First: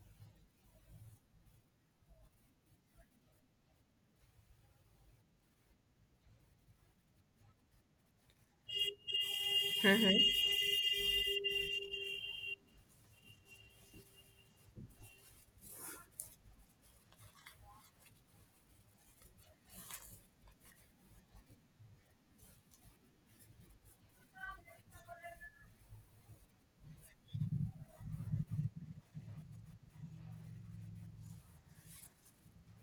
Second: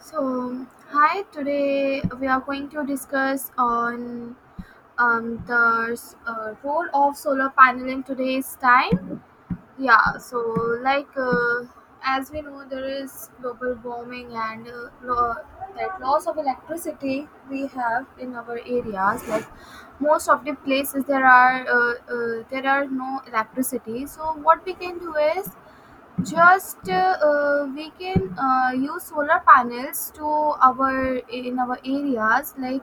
So, hi, today we are going to discuss on the role of solar panel in today's time. Um, Yeah, so like as we know, there is global warming and that loss of electricity we have in our areas. Like most of the places, there are no electricity. So what we can do is just we can use solar panels to our in our areas. Like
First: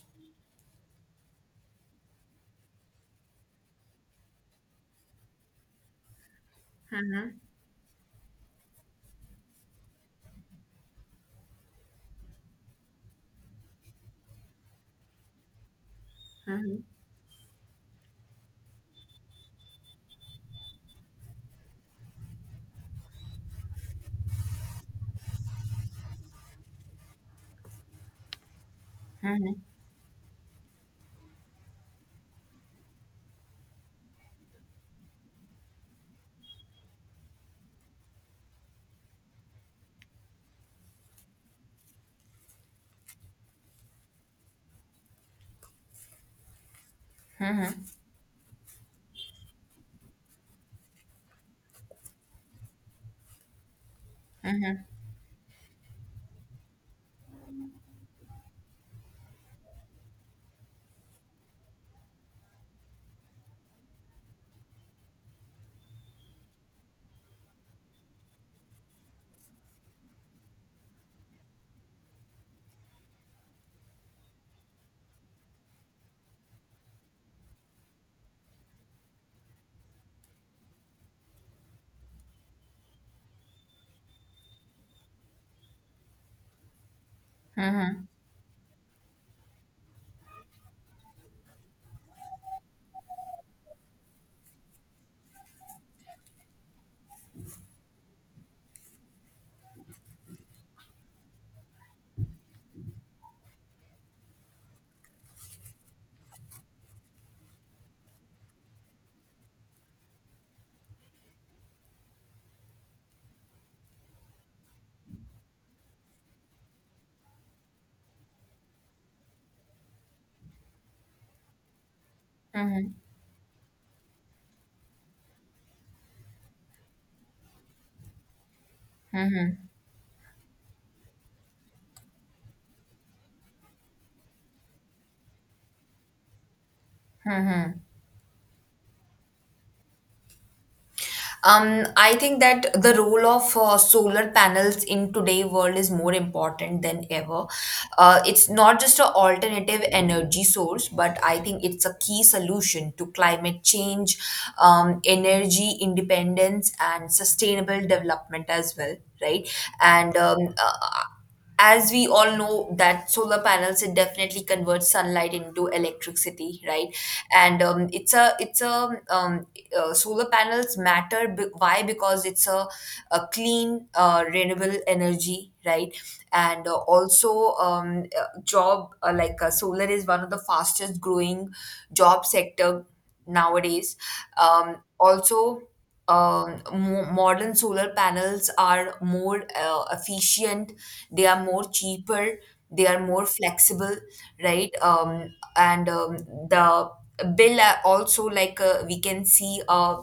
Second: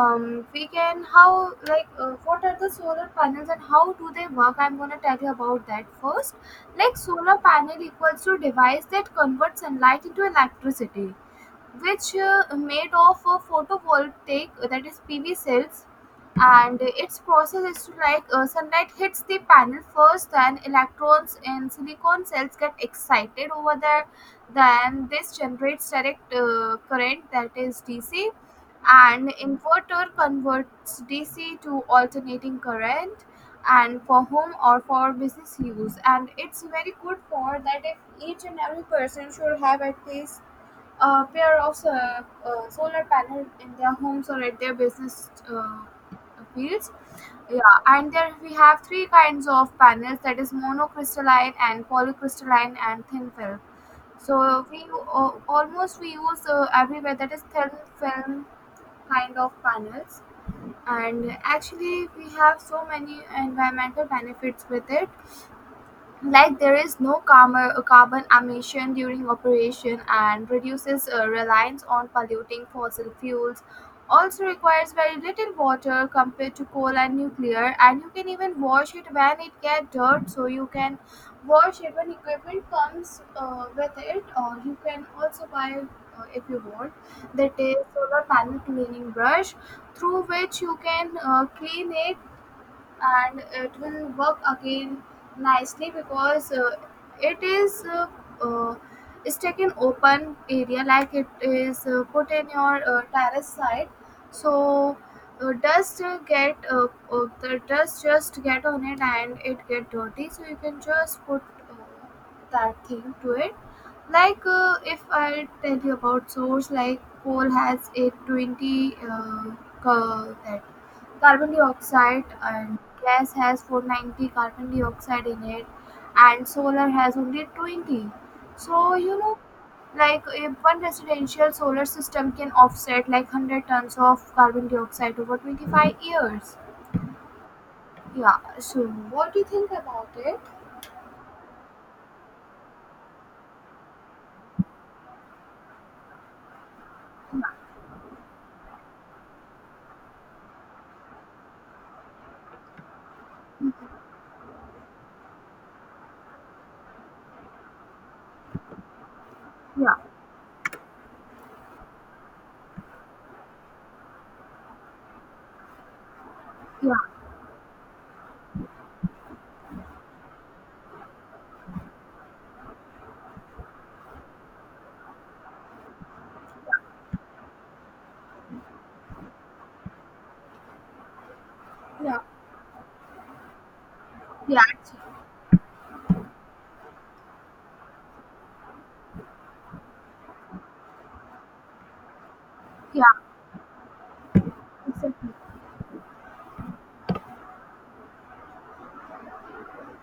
we can how like what are the solar panels and how do they work? I'm gonna tell you about that first. Like solar panel equals to device that converts sunlight into electricity, which made of a photovoltaic, that is PV cells, and its process is to, like, sunlight hits the panel first, then electrons in silicon cells get excited over there. Then this generates direct current, that is DC, and inverter converts DC to alternating current and for home or for business use, and it's very good for that if each and every person should have at least pair of solar panels in their homes or at their business fields. Yeah, and there we have three kinds of panels, that is monocrystalline and polycrystalline and thin film. So we, almost we use everywhere that is thin film kind of panels, and actually we have so many environmental benefits with it. Like there is no carbon emission during operation and reduces reliance on polluting fossil fuels. Also requires very little water compared to coal and nuclear, and you can even wash it when it gets dirt. So you can wash it when equipment comes with it, or you can also buy, if you want, that is solar panel cleaning brush, through which you can clean it and it will work again nicely, because it is uh, uh, it's taken open area, like it is put in your terrace side. So dust, get the dust just get on it and it get dirty, so you can just put uh, that thing to it. Like if I tell you about source, like coal has a 20 that carbon dioxide, and gas has 490 carbon dioxide in it, and solar has only 20. So you know, like if one residential solar system can offset like 100 tons of carbon dioxide over 25 years. Yeah. So what do you think about it? I think that the role of solar panels in today world is more important than ever. It's not just an alternative energy source, but I think it's a key solution to climate change, energy independence, and sustainable development as well. Right, Yeah, and as we all know that solar panels it definitely converts sunlight into electricity, right, yeah. and it's a solar panels why? Because it's a clean renewable energy, right, and also job like solar is one of the fastest growing Yeah. job sector nowadays. yeah it's- Also, modern solar panels are more efficient, they are more cheaper, they are yeah, more flexible, right. exactly, and The bill are also, like we can see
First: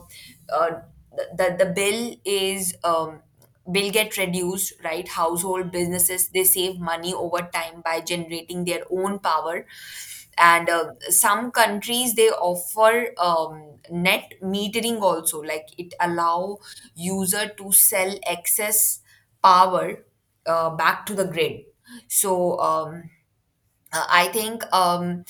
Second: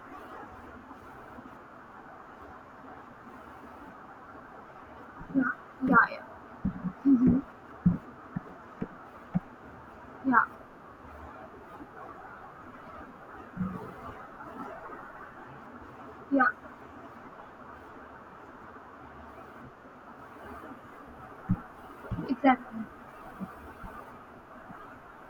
uh, the, the bill is bill get reduced, right? yeah, Household yeah, yeah. businesses, they save money Mm-hmm. over time by generating their own power, and some countries they offer net metering also, like it Yeah, yeah, allow user to sell excess power back to the grid. so exactly, um, I think um,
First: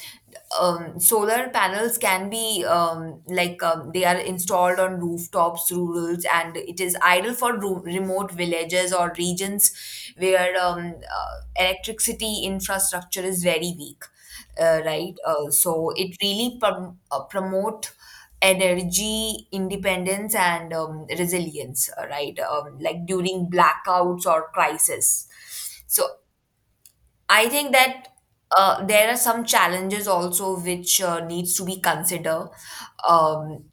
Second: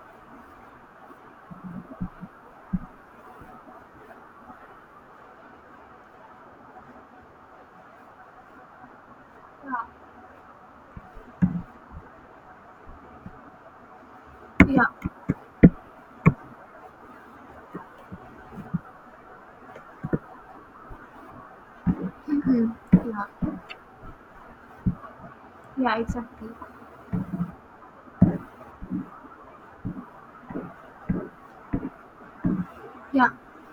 um, solar panels can be, like they are installed on rooftops, rurals, and it is ideal for remote villages or regions where electricity infrastructure is very weak, yeah, yeah. right? So it really promote energy independence and resilience, right? Mm-hmm. Like during Yeah, blackouts or crisis. yeah, So exactly, I think that there are some challenges also which needs to be considered, yeah, um,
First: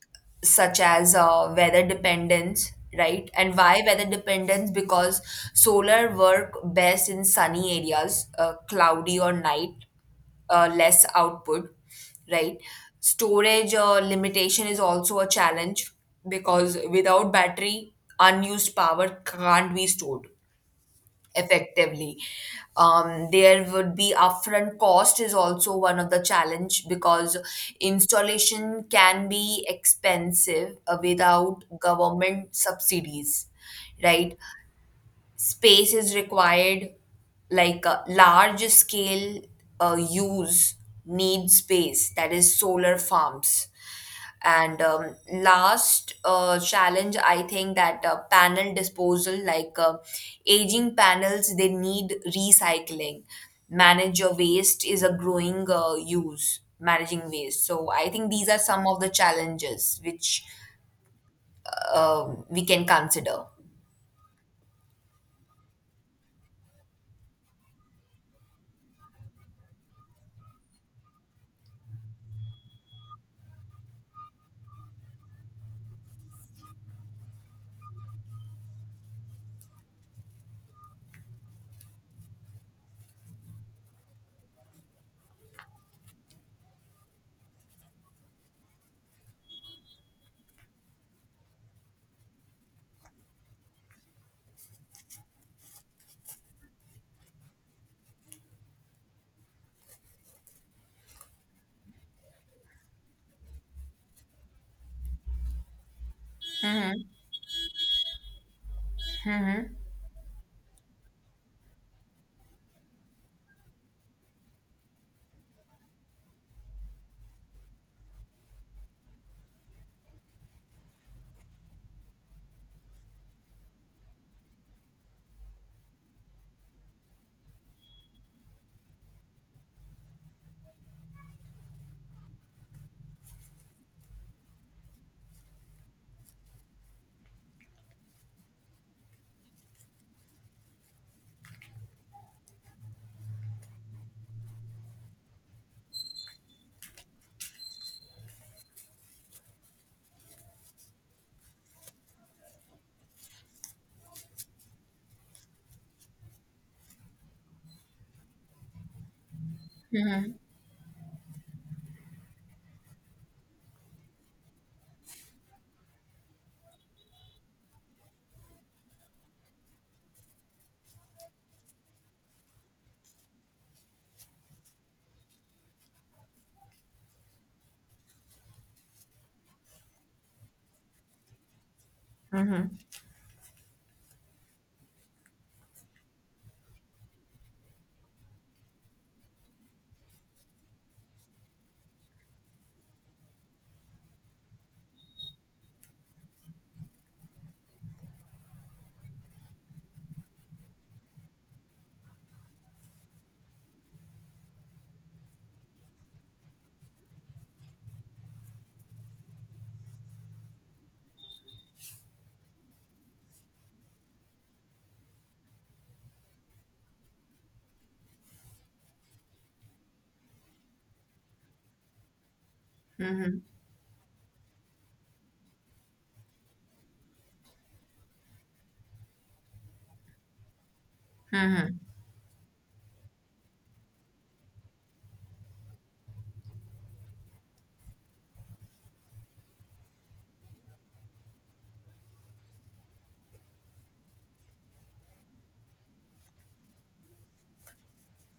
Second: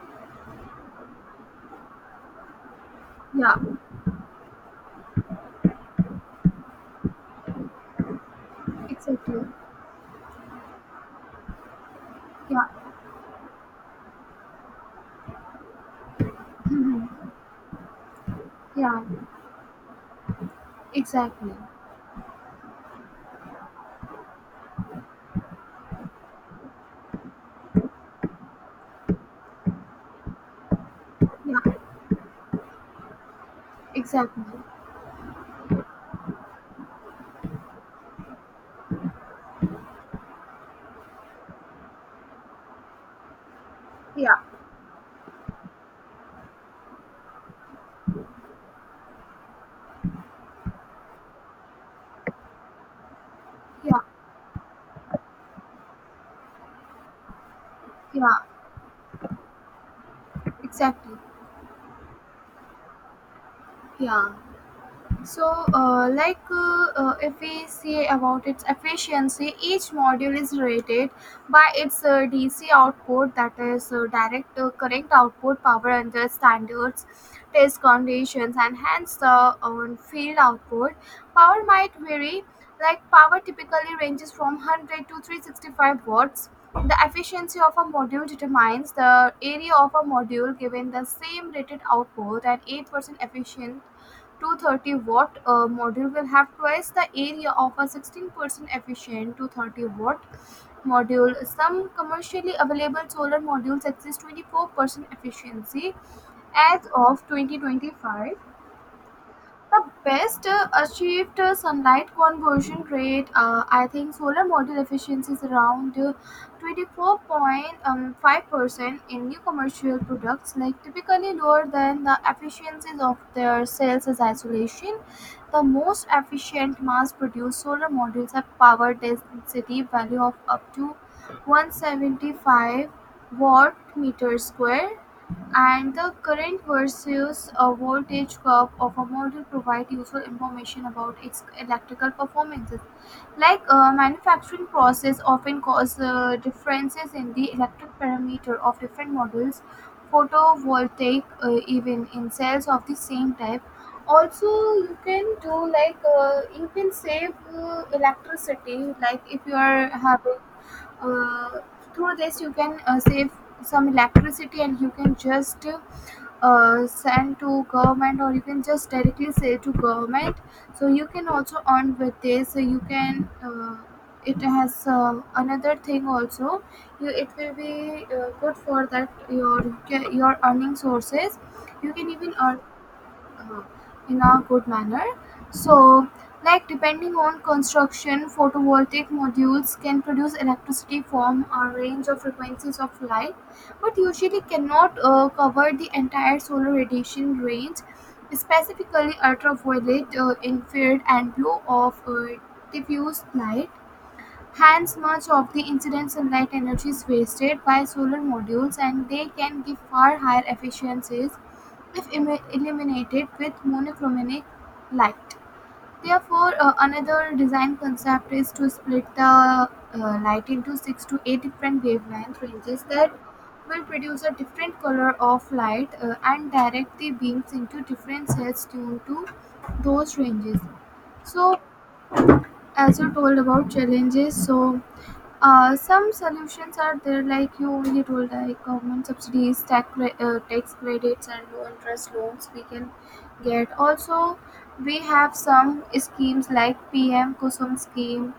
such as weather dependence, right? yeah. And why weather dependence? Because solar work best in sunny areas, cloudy or Exactly. night, less output, Yeah. right? Storage limitation is also a challenge because without battery, unused Yeah. power can't be stored Exactly. effectively. There would be upfront cost is also one of the challenge because installation can be expensive Yeah. without government subsidies, right. Exactly. Space is required, like a large scale use needs space, that is solar farms. Yeah. And Last challenge I think that panel disposal, like aging panels they need recycling, Yeah. manage your waste is a growing use managing waste. So I think Yeah. these are some of the challenges which Exactly. We can consider. Yeah. So, if we see about its efficiency, each module is rated by its DC output, that is direct correct output power under standards, test conditions, and hence the field output. Power might vary, like power typically ranges from 100 to 365 watts. The efficiency of a module determines the area of a module given the same rated output, and 8% efficient 230-watt module will have twice the area of a 16% efficient 230-watt module. Some commercially available solar modules exceed 24% efficiency as of 2025. Hmm. The best achieved sunlight conversion rate, I think solar module efficiency is around 24.5% in new commercial products, like typically lower than the efficiencies of their cells as isolation. The most efficient mass produced solar modules have power density value of up to 175 watt meter square, and the current versus a voltage curve of a model provide useful information about its electrical performances. Like manufacturing process often cause differences in the electric parameter of different models, photovoltaic, even in cells of the same type. Also, you can do, like, you can save electricity. Like if you are having, uh, through this you can save some electricity, and you can just send to government or you can just directly say to government. So you can also earn with this. So you can, it has, another thing also, you, it will be good for that, your earning sources, you can even earn Hmm. uh, in a good manner. So, like depending on construction, photovoltaic modules can produce electricity from a range of frequencies of light, but usually cannot cover the entire solar radiation range, specifically ultraviolet, infrared, and blue of diffuse light. Hence, much of the incident sunlight energy is wasted by solar modules, and they can give far higher efficiencies if illuminated with monochromatic light. Therefore, another design concept is to split the light into six to eight different wavelength ranges that Hmm. will produce a different color of light, and direct the beams into different cells tuned to those ranges. So, Hmm. as you told about challenges, so some solutions are there, like you only told, like government subsidies, tax, tax credits, and low interest loans we can get. Also, we have some schemes like PM KUSUM scheme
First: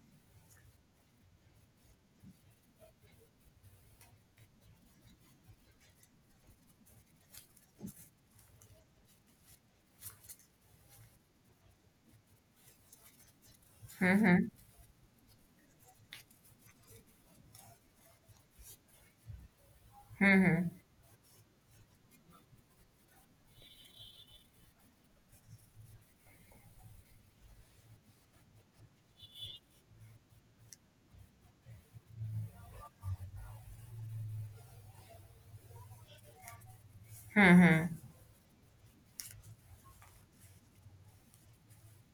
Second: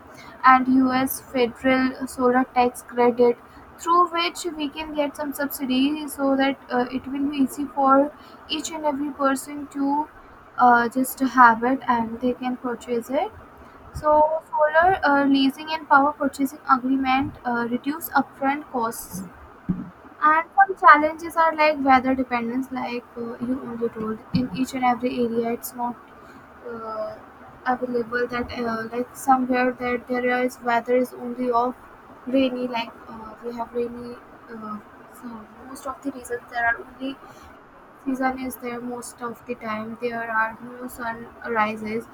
and US federal solar tax credit, through which we can get some subsidy, so that it will be easy for each and every person to just have it and they can purchase it. So solar leasing and power purchasing agreement reduce upfront costs. And some challenges are like weather dependence, like, you only told. In each and every area, it's not uh, available that, like somewhere that there is weather is only off rainy. Like we have rainy. Uh, so most of the reasons there are only season is there, most of the time there are new sun rises,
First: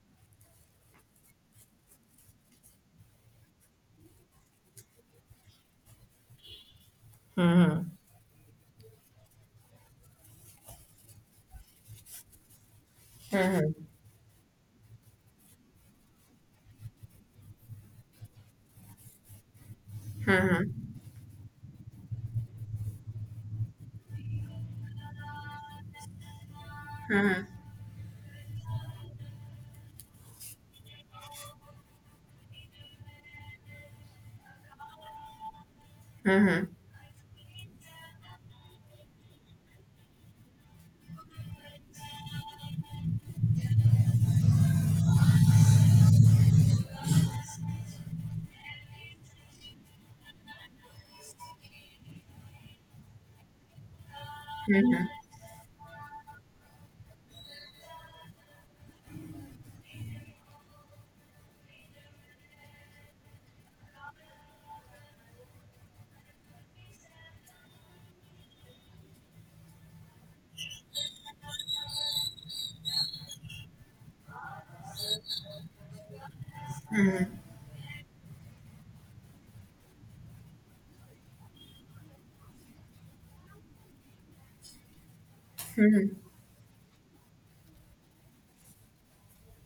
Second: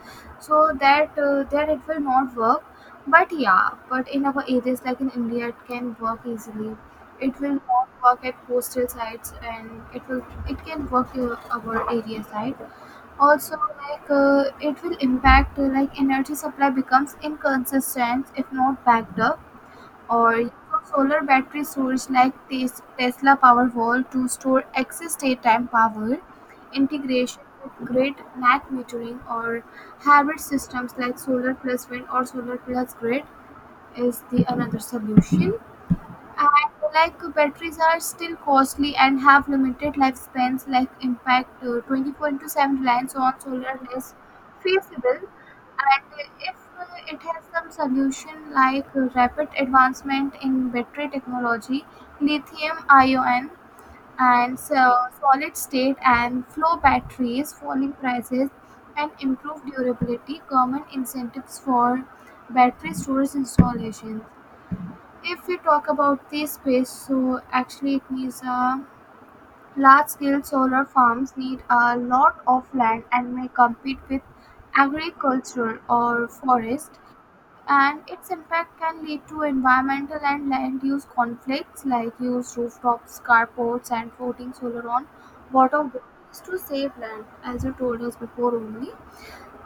so that that it will not work. But yeah, but in our areas like in india it can work easily. It will not Mm-hmm. work at coastal sites, and it can work our area side also, Mm-hmm. like it will impact, like energy supply becomes inconsistent if not backed up. Or use of solar battery storage like Tesla Powerwall to store excess daytime power, integration Mm-hmm. with grid net metering or hybrid systems like solar plus wind or solar plus grid is the another solution. Mm-hmm. And like batteries are still costly and have limited lifespans, like impact 24 into 7 reliance on solar is feasible. And if it has some solution, like rapid advancement in battery technology, lithium ion, and so solid state and flow batteries, falling prices, and improved durability, common incentives for battery storage installation. If we talk about the space, so actually these needs large-scale solar farms need a lot of land and may compete with agriculture or forest. And its impact can lead to environmental and land use conflicts like used rooftops, carports, and floating solar on water to save land, as you told us before only.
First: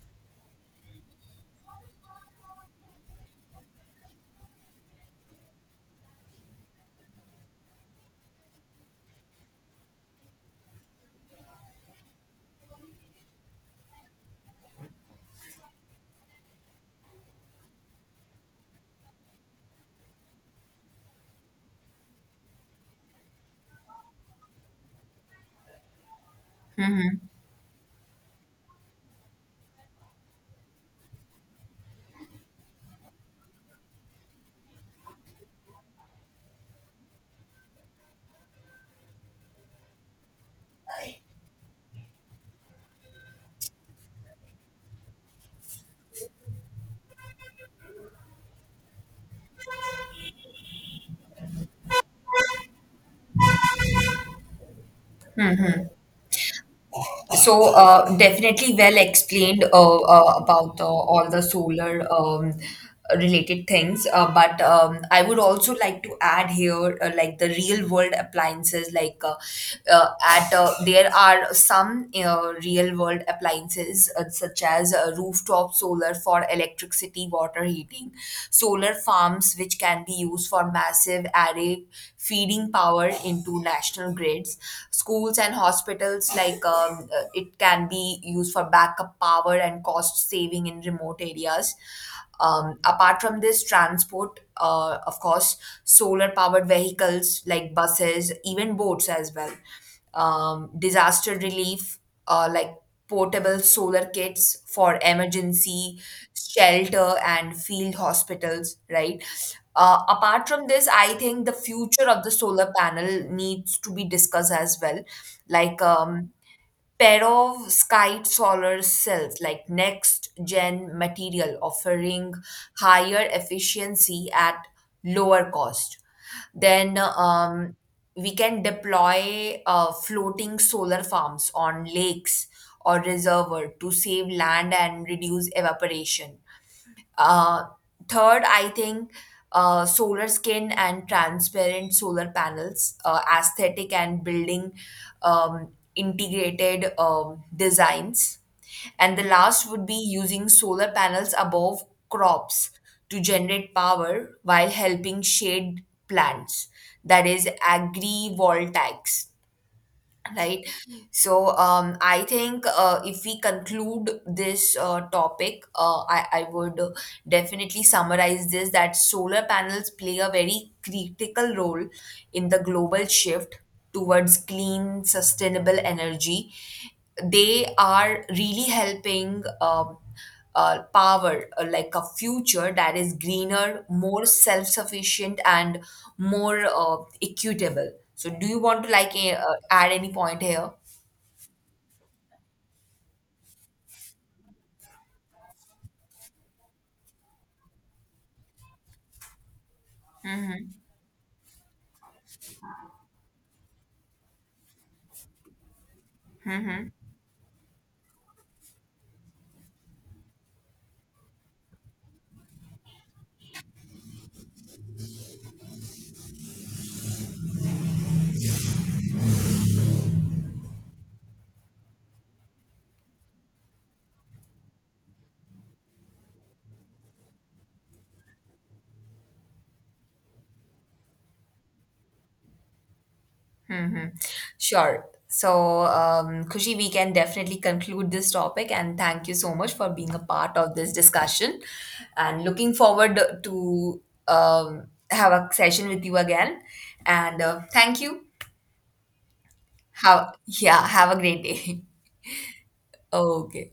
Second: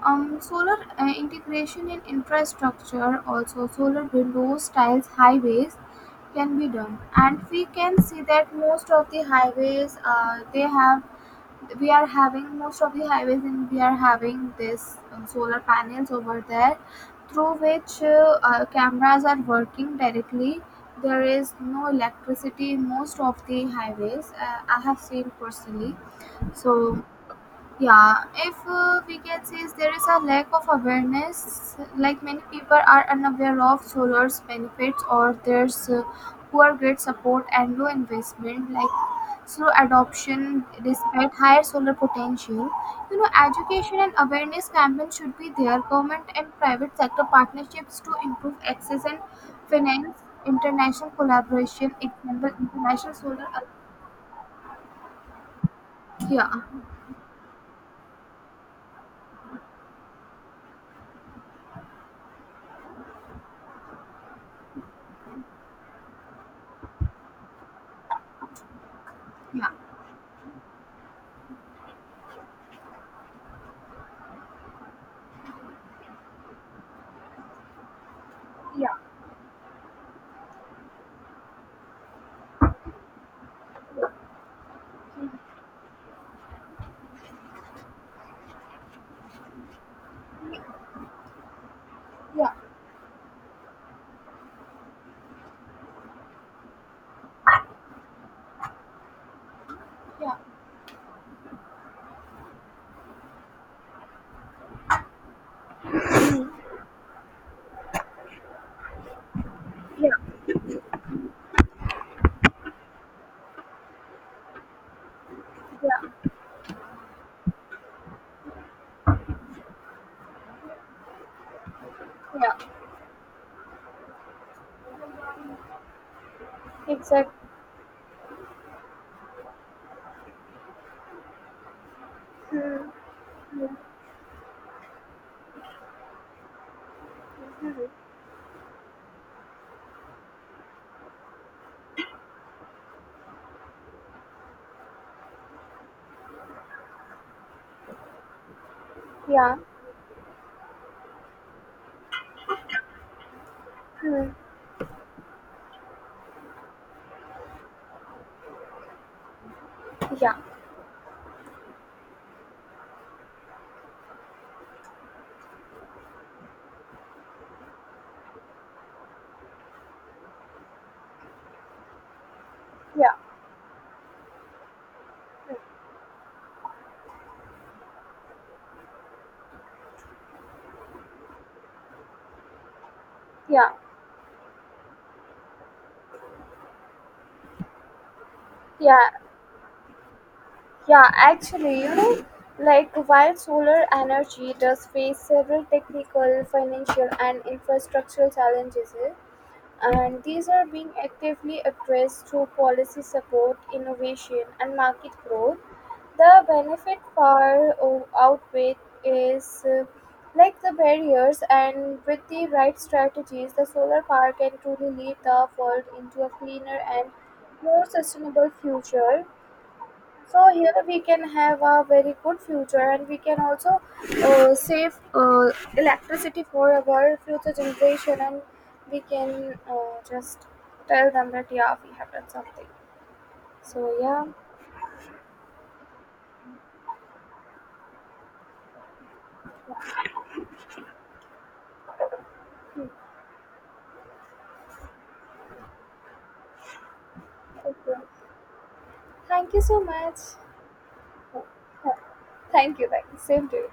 Solar integration in infrastructure, also solar windows, tiles, highways can be done, and we can see that most of the highways, they have we are having most of the highways, and we are having this solar panels over there, through which cameras are working directly. There is no electricity in most of the highways. I have seen personally, so yeah, if we can see is there is a lack of awareness, like many people are unaware of solar's benefits or there's poor grid support and low investment, like slow adoption despite higher solar potential. You know, education and awareness campaigns should be there. Government and private sector partnerships to improve access and finance international collaboration. Example, international solar. Yeah, So definitely well explained about all the solar related things. But I would also like to add here, like the real world appliances. Like yeah, at there are some real world appliances such as rooftop solar for electricity, water heating, solar yeah, farms which can be used for massive array feeding power into national grids. Schools and hospitals, like it can be used for backup power and cost saving in remote areas. yeah, Apart from this, transport, of course, solar powered vehicles like buses, even boats as well. yeah, Disaster relief, like portable solar kits for emergency shelter and field hospitals, right? Yeah, Apart from this, I think the future of the solar panel needs to be discussed as well, like yeah. Perovskite solar cells, like next gen material offering Yeah. higher efficiency at lower cost. Then Exactly. We can deploy floating solar farms on lakes or reservoir to save land and reduce evaporation. uh, Third, I think solar skin and transparent solar panels, aesthetic and building um, integrated designs. And the last would be using solar panels above crops to generate power while helping shade plants, that is, agri-voltaics, right? So I think if we conclude this topic, I would definitely summarize this that solar panels play a very critical role in the global Yeah. shift towards clean, sustainable energy. They are really helping power like a future that is Yeah. greener, more self sufficient, and more equitable. So, do you want to Yeah. like add any point here? Yeah. Actually, you know, like while solar energy does face several technical, financial, and infrastructural challenges, and these are Mm-hmm. being actively addressed through policy support, innovation, and market growth, the benefit outweigh is, like, the barriers, and with the right strategies the solar power can truly lead the world into a cleaner and more sustainable future. So here we can have a very good future, and we can also save electricity for our future generation, and we can just tell them that yeah, we have done something. So Mm-hmm. yeah. Sure. So, Khushi, we can definitely conclude this topic, and thank you so much for being a part of this discussion. And looking forward to have a session with you again. And Okay, thank you. thank you so much. Have, yeah, have a great day. Yeah, thank you, thank you, same to you. Okay.